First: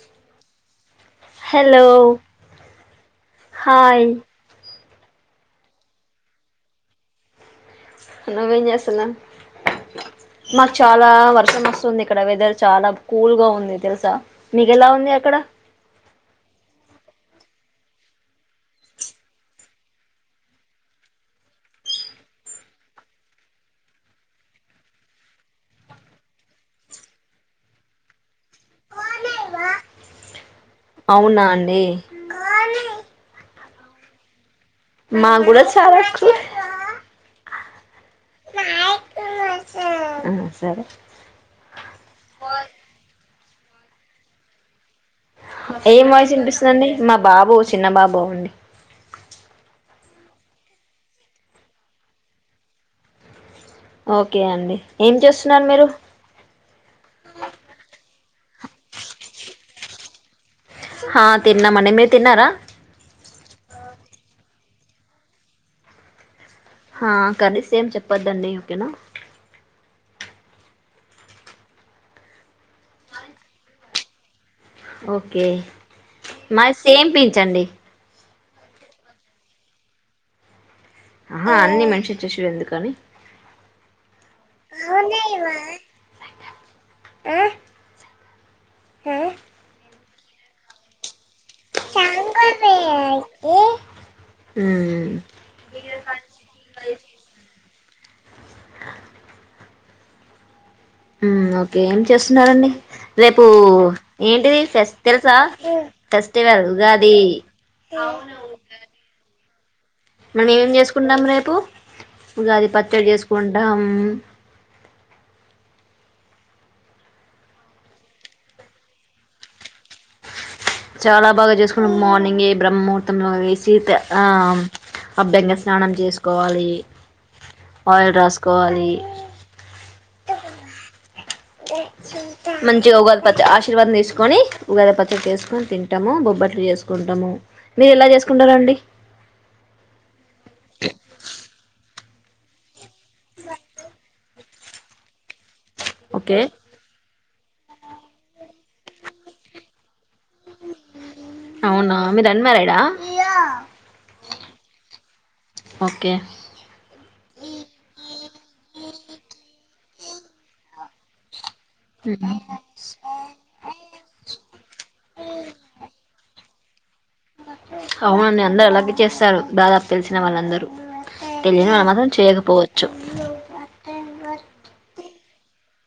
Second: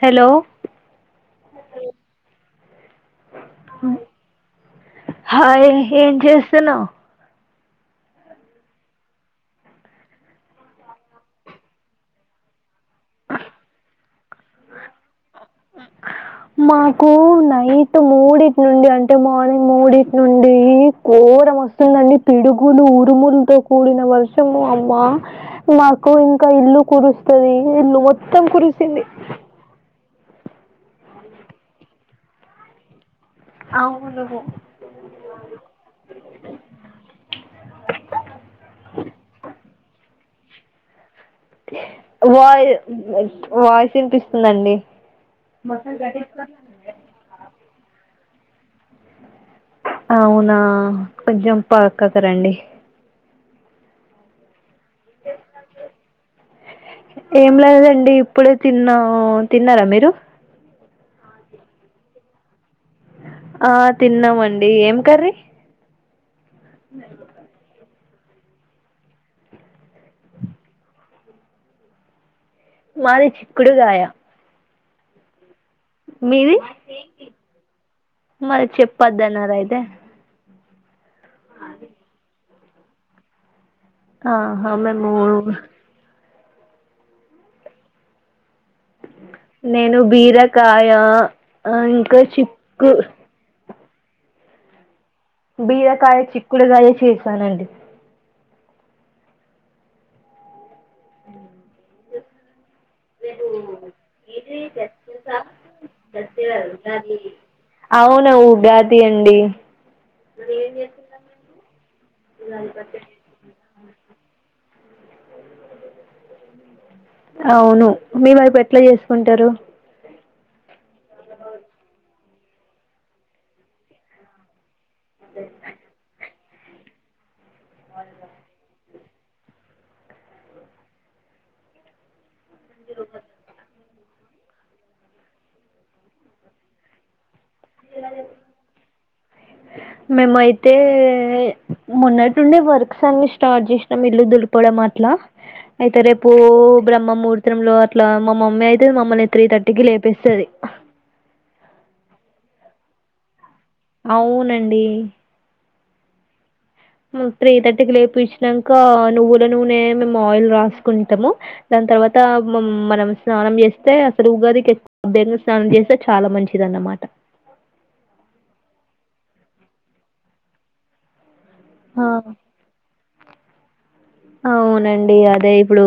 Hello hello hi hi ఏం చేస్తున్నావు నువ్వేం చేస్తున్నావ్ మాకు చాలా వర్షం వస్తుంది ఇక్కడ వెదర్ చాలా కూల్ గా ఉంది తెలుసా మీకు ఎలా ఉంది అక్కడ మాకు నైట్ మూడిటి నుండి అంటే మార్నింగ్ మూడిటి నుండి ఘోరం వస్తుందండి పిడుగులు ఉరుములతో కూడిన వర్షము అమ్మ మాకు ఇంకా ఇల్లు కురుస్తుంది ఇల్లు మొత్తం కురిసింది అవునా అండి అవును మా కూడా చాలాక్కువ ఆ సరే [unintelligible] వాయిస్ వినిపిస్తుందండి ఏం వాయిసు ఇనిపిస్తుందండి మా బాబు చిన్న బాబు అండి అవునా కొంచెం పక్కకి రండి ఓకే అండి ఏం చేస్తున్నారు మీరు ఏం లేదండి ఇప్పుడే తిన్నము తిన్నారా మీరు హా తిన్నామండి మీరు తిన్నారా ఆ తిన్నామండి ఏం కర్రీ ఆ కానీ సేమ్ చెప్ పదండి ఓకేనా మాది చిక్కుడుగాయా ఓకే మాది సేం పించండి మరి చెప్పద్దన్నార అయితే ఆహా అన్ని మంచి చూశు ఎందుకు కానీ ఆ హా మేము ఊరు హు ఆ నేను ప్ బీరకాయా అయితే మ్మ్ బీరకాయ చిక్కుడుగాయ చేసానండి మ్మ్ ఓకే చేస్తున్నారండి రేపు ఏంటిది ఫెస్ తెలుసా ఫెస్టివల్ ఉగాది అవును ఉగాది అండి మనం ఏం చేసుకుంటం రేపు ఉగాది పచ్చడి చేసుకుంటాం అవును మీ వైపు ఎట్ల చేసుకుంటారు చాలా బాగా చేసుకున్నం మార్నింగ్ ఏ బ్రహ్మహూర్తంలో వేసి ట ఆ అబ్బెంగ స్నానం చేసు కోవళి ఆయిల్ రస్కోవాలి మంచిగ ఉగాది పచ్చ ఆశీర్వాదం తీసుకొని ఉగాది పచ్చడి చేసుకొని తింటాము బొబ్బట్లు చేసుకుంటాము మీరు ఎలా చేసుకుంటారండి మేమయితే మొన్నటి నుండే వర్క్స్ అన్ని స్టార్ట్ చేసినం ఇల్లు దులపడం అట్ల అయితే రేపు ఓకే బ్రహ్మముర్ త్రం లో అట్లా మ మమ్మీ అయితే మమ్మల్ని త్రీ థర్టీకిి లేపెస్తది యా అవునండి ఓకే త్రీ థర్టీకి లేపి ఇచ్చినంక నువ్వుల నూనె మేము ఆయిల్ రాసుకుంటాము దాని తర్వాత మ మనం స్నానం చేస్తే అసలు ఉగాదికి బ్యంగాస్నానం చేస్తే చాలా మంచి ఇదన్న మాట అవునండి అందరు అలాగే చేస్తారు దాదాపు తెలిసిన వాళ్ళందరూ తెలియని ఆ వాళ్లమాత్రం చేయకపోవచ్చు అవునండి అదే ఇప్ ఇప్పుడు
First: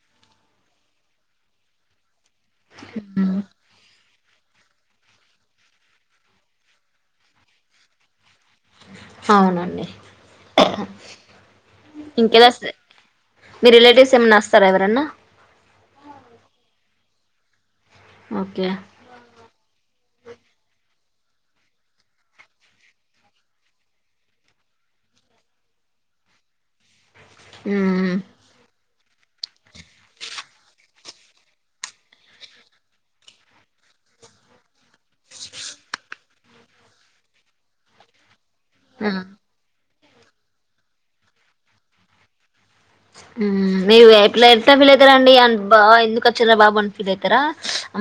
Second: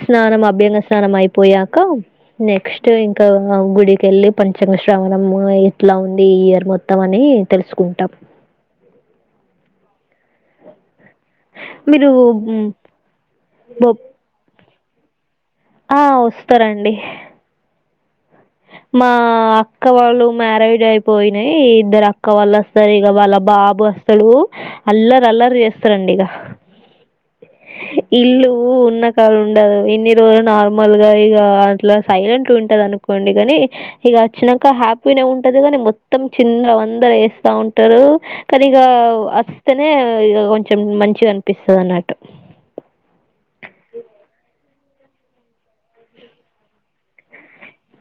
స్నానం అభ్యంగ స్నానం అయిపోయాక నెక్స్ట్ ఇంకా గుడికిెల్లి పంచంగ శ్రావణం ఎట్లా ఉంది ఈ ఇయర్ మొత్తం అని తెలుసుకుంటాం అవునండి మీరు ఇంకేదస్తె మీ బొ రిలేటివ్స్ ఏమన్నాస్తా స్తర ఎవరన్నా ఆ వస్తారండి ఓకే మా అక్క వాళ్ళు మ్యారేడ్ అయిపోయినాయి ఇద్దరు అక్క వాళ్ళు అస్తరు ఇక వాళ్ళ బాబు అస్తాడు అల్లరఅల్లరీ చేస్తారండి ఇగ మ్మ్ ఇళ్లు ఉన్న కాడ ఉండదు ఇన్ని రోజులు నార్మల్ గా ఇగ అట్లా సైలెంట్ ఉంటది అనుకోండి కాని ఇగచ్చినంక హ్యాపీనే ఉంటది గాని మొత్తం చిందర వందర చేస్తా ఉంటరు కనిగా అస్తె తే ఇగ కొంచెం మంచిగా అనిపిస్తది అన్నట్టు మీ వైప్ ల ఎట్లా ఫీల్ అయితరండి అ బ్బా ఎందుకు అచ్చిర్రా బాబు అని ఫీల్ అయితర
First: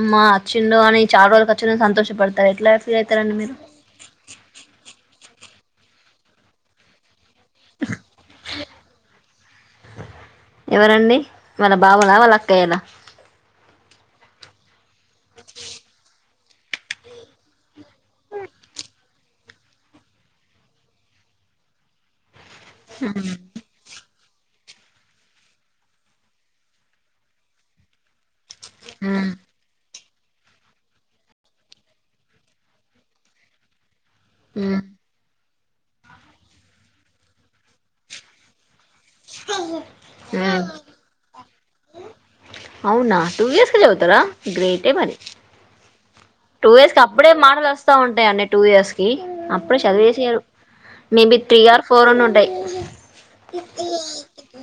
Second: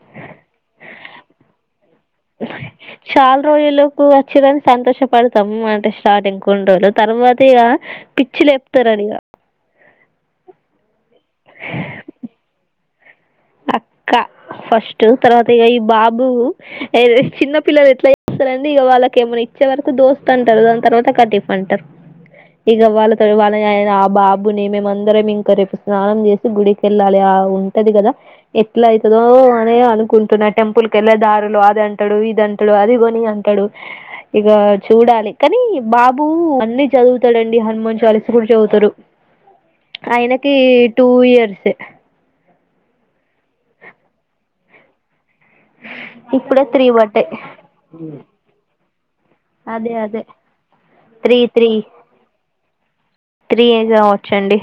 మ్మా అచ్చిండు అని చాల రోజులకచ్చి అని సంతో చాల్ రోజులకు వచ్చిరని సంతోష పడు తమ్ము అంటే స్టార్టింగ్ కొండ్రో రోజులు తర్వా తి గా పిచ్చిలే త్తరడిగ ఎవరండి వాళ్ళ బావలా వాళ్ళ అక్కయ్యలా అక్క ఫస్ట్ తర్వాత ఇక ఈ బాబు ఇదే చిన్న పిల్లలు ఎట్లా చేస్తరండి ఇగ వాళ్ళకి ఏమైన్నా ఇచ్చే వరకు దోస్తు అంటారు దాని తర్వాత కటిఫ్ అంటరు ఇగ వాళ్ళ తో వాళ ఆయన అ బా బు ని మేమందరం ఇంక రేపు స్నానం చేసి గుడికిెళ్ళాలే ఆ ఉంటది కదా ఎట్లాయితుదో హ్మ్ అనే అను కుంటున్నా టెంపుల్ కెళ్ళే దారులు అది అంటాడు ఇదంటాడు అది కొని అంటాడు ఇక హ్మ్ చూడాలి కానీ బాబు అన్ని చదువుతాదండి హనుమన్ చాలీసా కూడా చదువుతాడు ఆయనకి హ్మ్ టూ ఇయర్స్ అవునా టూ ఇయర్స్ కే చదువుతాడా గ్రేటే మరి ఇప్పుడే టూ త్రీ ఇయర్స్ కి అప్పుడే బడ్డాయి మాటలు వస్తా ఉంటాయి అండి టూ ఇయర్స్ కి అప్పుడే అదే అదే చదివేసారు మేబి త్రీ ఆర్ ఫోర్ అయినా ఉంటాయి త్రీ కావచ్చండి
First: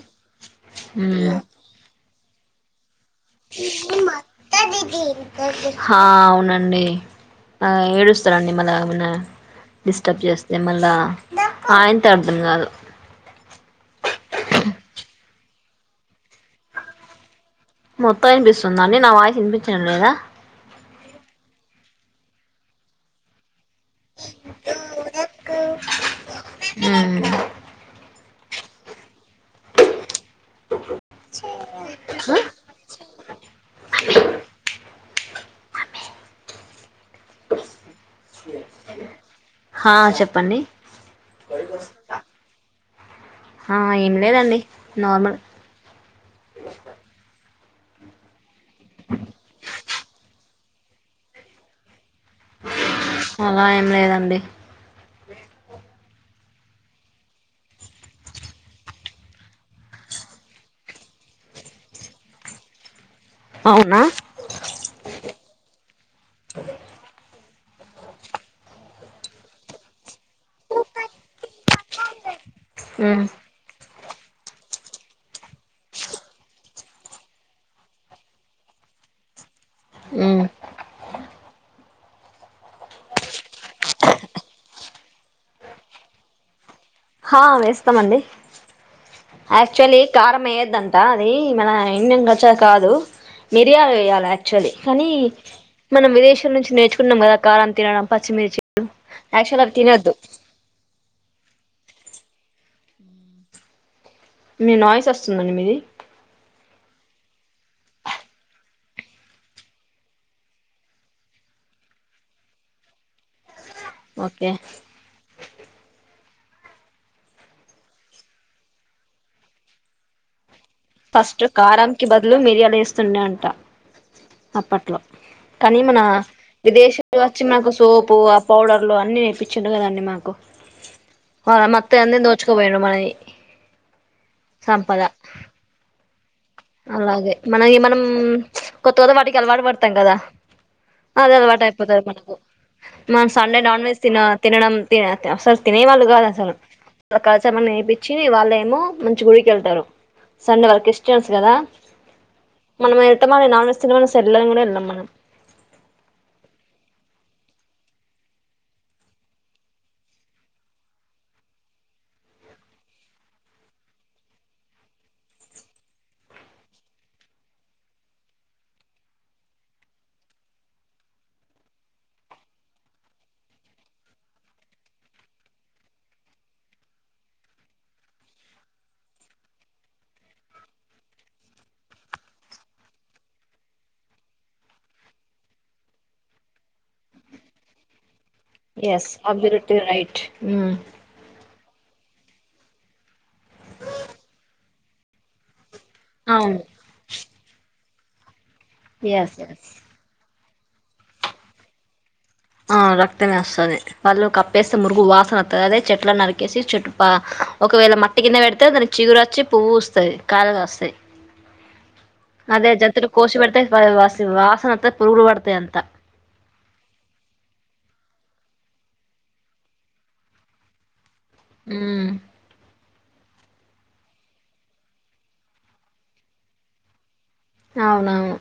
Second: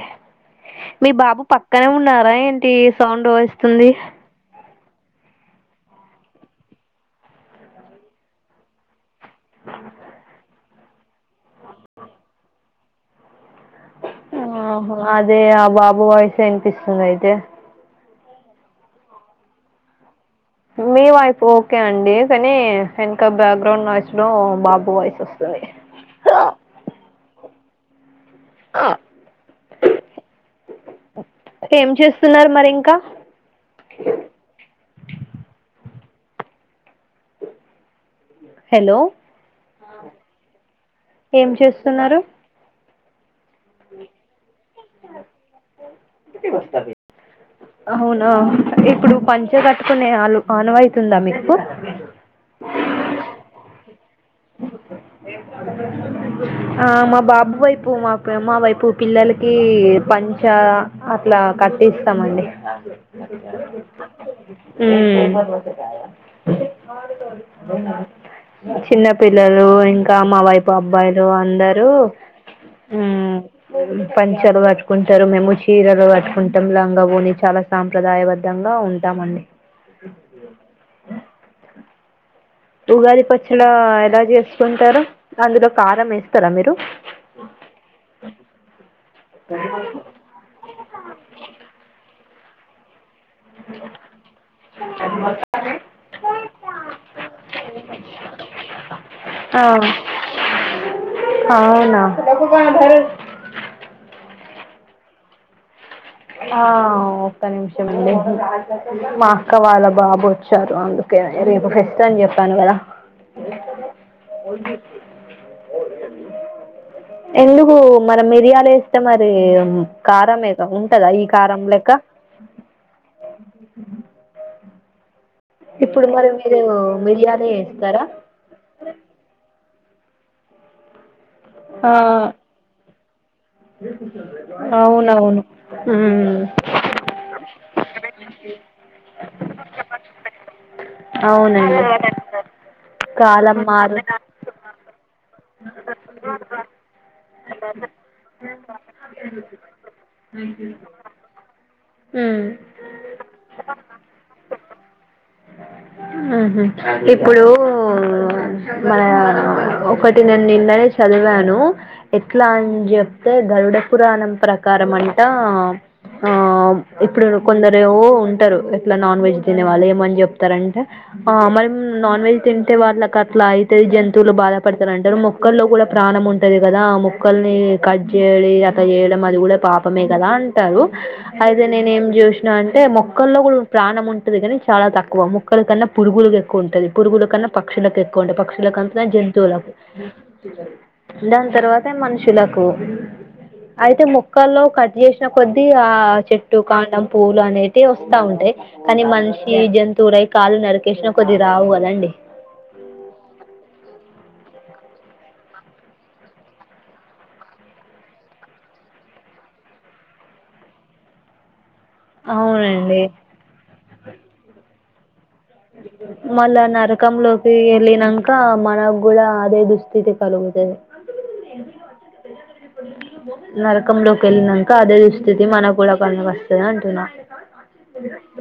రావేంటి సౌండ్ వస్తుంది ఆ అవునండి ఆ ఏడుస్తారండి మళ్ళా ఏమనా డిస్టర్బ్ చేస్తే మళ్ళా ఆయనకే అర్థం కాదు ఆహో అదే బాబు వాయిస్ వినిపిస్తుంది అయితే మొత్తం వినిపిస్తుందా అండి నా వాయిస్ వినిపించడం లేదా మీ వాయిస్ ఓకే అండి కానీ వెనక బ్యాగ్ గ్రౌండ్ లో బాబు వాయిస్ వస్తది మ్మ్ ఆ ఏం చేస్తున్నారు మరి ఇంకా హలో హా చెప్పండి ఏం చేస్తున్నారు ఆ ఏమి లేదండి నార్మల్ ఇది వస్తది అవునా ఇప్పుడు పంచ కట్టుకునే వాళ్ళు ఆన్ అవుతుందా మీకు అలా ఏం లేదండి ఆ మా బాబు వైపు మా మా వైపు పిల్లలకి పంచ అట్లా కట్టిస్తామండి అవునా ఉమ్ చిన్న పిల్లలు ఇంకా మా వైపు అబ్బాయి అందరూ ఆ మ్మ్, పంచలు కట్టుకుంటారు మేము చీరలు కట్టుకుంటాం లాంగా ఓని చాలా సాంప్రదాయబద్దంగా ఉంటామండి మ్మ్ ఉగాది పచ్చల ఎలా చేసుకుంటారో అందులో కారం వేస్తారా మీరు ఆ వేస్తామండి యాక్చువల్లీ కారం వేయ్యద్దంట అది మన ఇం చ్చా కాదు మిరియాలు వేయాలి యాక్చువల్లీ కానీ మనం విదేశాల నుంచి నేర్చుకున్నాం కదా కారం తినడం పచ్చిమిర్చి ఆ, యాక్చువల్లీ అవి తినొద్దు అవునా మీ వాయిస్ వస్తుందండి మీది ఆ ఒక్క నిమిషం అండి మా అక్క వాళ్ళ బాబు వచ్చారు అందుకే రేపు ఫెస్ట్ అని చెప్పాను కదా ఓకే ఎందుకు మన మిరియాలు వేస్తే మరి కారం మేక ఉంటదా ఈ ఫస్ట్ కారం కి బదులు మిరియాలు వేస్తుండే అంట అప్పట్ కానీ మన ఇప్పుడు మరి మీరు విదేశీలు వచ్చి మిరియాలే మనకు వేస్తారా సోపు ఆ పౌడర్లు అన్ని నేర్పించిండు కదండి. మాకు ఆ మొత్తం అన్ని దోచుకుపోయిండ్రు మనవి అవునవును ఉ ఉ అలాగే మనయి మనం కొత్తోజ వాటికి అలవాటు పడతాం కదా. అదే అలవాటు అవునండి అయిపోతది. మనకు మన కాలం సండే నాన్ వెజ్ మారు తిన తినడం తిన అసలు తినే వాళ్ళు గాదు అసలు కలచమని నేపించి వాళ్ళ ఏమో మంచి గుడికిళ్తారు సండే వాళ్ళ క్రిస్టియన్స్ కదా ఉమ్ మనం వెళ్తామని నాన్ వెజ్ తినమని సల్లేని కూడా వెళ్ళాం మనం. ఓ మన ఒకటి నేను నిన్ననే చదివాను. ఎట్లా అని చెప్తే గరుడ పురాణం ప్రకారం అంటా ఆ ఇప్పుడు కొందరు ఏవో ఉంటరు. ఎట్లా నాన్ వెజ్ తినే వాళ్ళు ఏమని చెప్తారంటే, ఆ మనం నాన్ వెజ్ తింటే వాళ్ళకి అట్లా అయితయి. జంతువులు బాధపడతారు అంటరు. మొక్కల్లో కూడా ప్రాణం ఉంటది కదా. మొక్కల్ని కట్ జేయలి అట్ట చేయడం. అది కూడా పాపమే కదా అంటారు. అయితే నేను ఏం జూసినా అంటే మొక్కల్లో కూడా ప్రాణం ఉంటది కాని, చాలా తక్కువ. మొక్కల కన్నా పురుగులకి ఎక్కువ ఉంటది. పురుగుల కన్నా పక్షులకు ఎక్కువ కుంట పక్షులకు అంత ఎస్ జంతువులకు అబ్జల్యూట్లీ రైట్ మ్మ్ దాని తర్వాత మనుషులకు అయితే మొక్కల్లో కట్ చేసిన కొద్దీ ఆ చెట్టు అవును కాండం పూ అనేటివి వస్తా ఉంటయ్ కానీ ఎస్ మనిషి ఎస్ జంతువు రై కాళ్ళు నరికేసినా కొద్ది రావాలండి ఆ అట్టనే వస్తాది వాళ్ళు కప్ మురుగు వాసన వత్తది. చెట్లను నరికేసి చెట్టు ఒకవేళ మట్టి కింద పెడితే, దానికి చిగురోచ్చి పువ్వు వస్తది. కాయలు కాస్తాయి. అదే అవునండి జంతులు కోశి బెడతే వా వాసన వాసన వత్తది పురుగులు పడ మళ్ళ నరకం లో ఎల్లినంక మనకు కూడా అదే దుస్థితి కలుగుతది ఉమ్ నరకంలోకి వెళ్ళినంక అదే దుస్థితి మనకు కూడా వస్తది అంటున్నా అవునవును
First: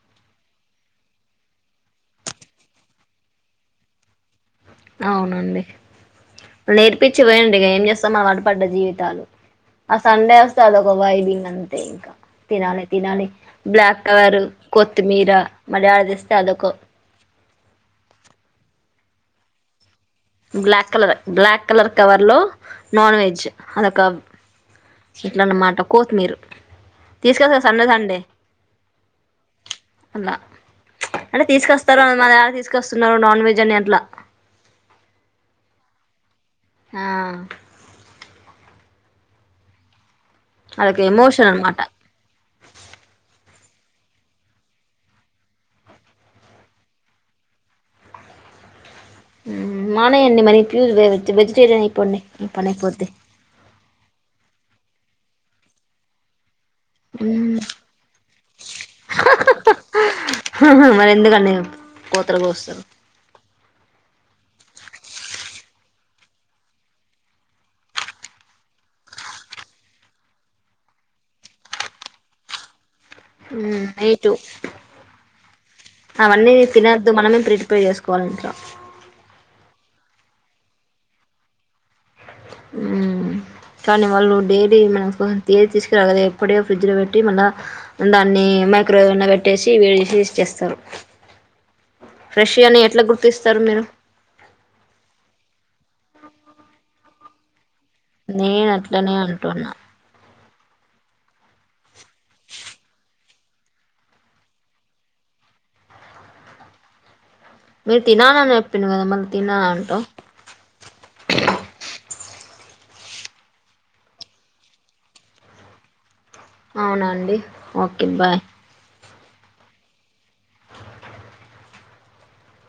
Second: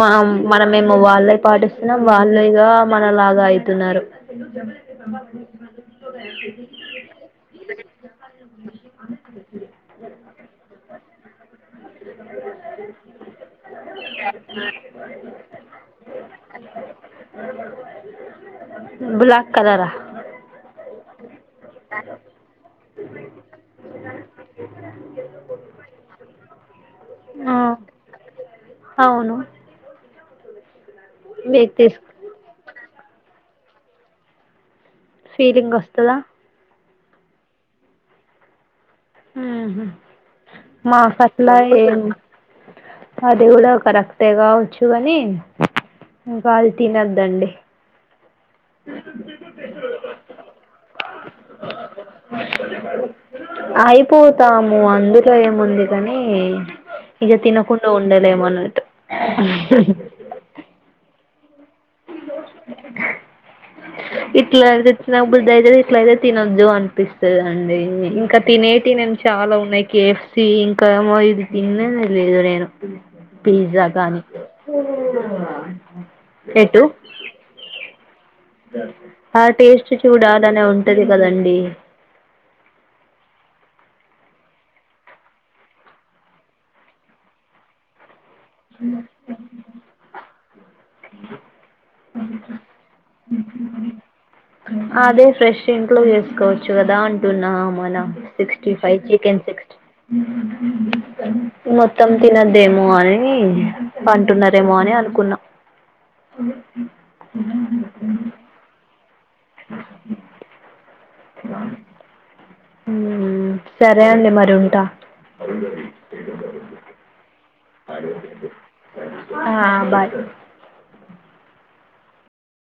మామ్ మన మేమో వాళ్ళకి పాటిస్తున్నాం వాళ్ళేగా మనలాగా అయితున్నరు అవునండి నేర్పించి పోయండి. ఇక ఏం చేస్తాం అలవాటు పడ్డ జీవితాలు ఆ సండే వస్తది. ఒక వైబ్ తిన్నాను ఇంకా తినాలి తినాలి బ్లాక్ కలర్ కొత్తిమీర మళ్ళీ యాదితెస్తే ఆది ఒకో బ్లాక్ కలరా బ్లాక్ కలర్ బ్లాక్ కలర్ కవర్లో నాన్ వెజ్ అదొక ఇట్లాన్నమాట కొత్మీరు ఆ తీసుకోస్తా సండే సండే అవును అలా అంటే మీకు తీసు తీసుకొస్తారా మా డాడీ తీసుకు తీసుకొస్తున్నావ్ నాన్ వెజ్ అని అట్లా ఫీలింగ్ వస్తదా ఆ ఉహు అదొక మాకట్ల ఎమోషన్ అనమాట ఏం అది కూడా కరెక్టే కావచ్చు కాని ఇంకా అది తినద్దండి ఉ మానేయ్ అండి మరీ ప్యూర్ వేజ్ వెజిటేరియన్ ఇపొండి నీ పనైపొద్ది అయిపోతాము అందులో ఏముంది కాని ఇక తినకుండ ఉండలేము అన్నట్టు లెవ్ కోతలుకోస్తారు ఇట్లా అయితే తినబుద్దయితది ఇట్లయితే తినొద్దు అనిపిస్తుందిండి ఇంకా తినే తినేమి చాలా ఉన్నాయి కేఎఫ్సి ఇంకా ఏమో ఇది తినలేదు నేను ఉ పిజ్జా కానీ నైటు అవన్నీ ఎటు తినద్దు మనమే ప్రిపేర్ చేస్ ఆ టేస్ట్ చూడాలనే ఉంటది కదండి ఊ కానీ వాళ్ళు డైలీ మనం చేసి తీసుకురారు కదా ఎప్పుడో ఫ్రిడ్జ్ లో పెట్టి మళ్ళా అన్ని మైక్రోవేవ్ పెట్టేసి వేడి చేసి ఇచ్చేస్తా తరు ప్రాష్ వే అని ఎట్లా గుర్తిస్తారు మీరు అదే ఫ్రెష్ ఇంట్లో చేసుకోవచ్చు కదా అంటున్నా మనం నేను సిక్స్టీ ఫైవ్ అట్లనే చికెన్ అంటున్నా సిక్స్టీ మొత్తం తినద్దేమో అని అంటున్నారేమో అని అనుకున్నాం మీరు తినాలి అని చెప్పిండు కదా మళ్ళీ తినదు అంట బ ఉ సరే అండి మరి ఉంటా అవునండి ఓకే అదే బాయ్ [unintelligible] ఆ బాయ్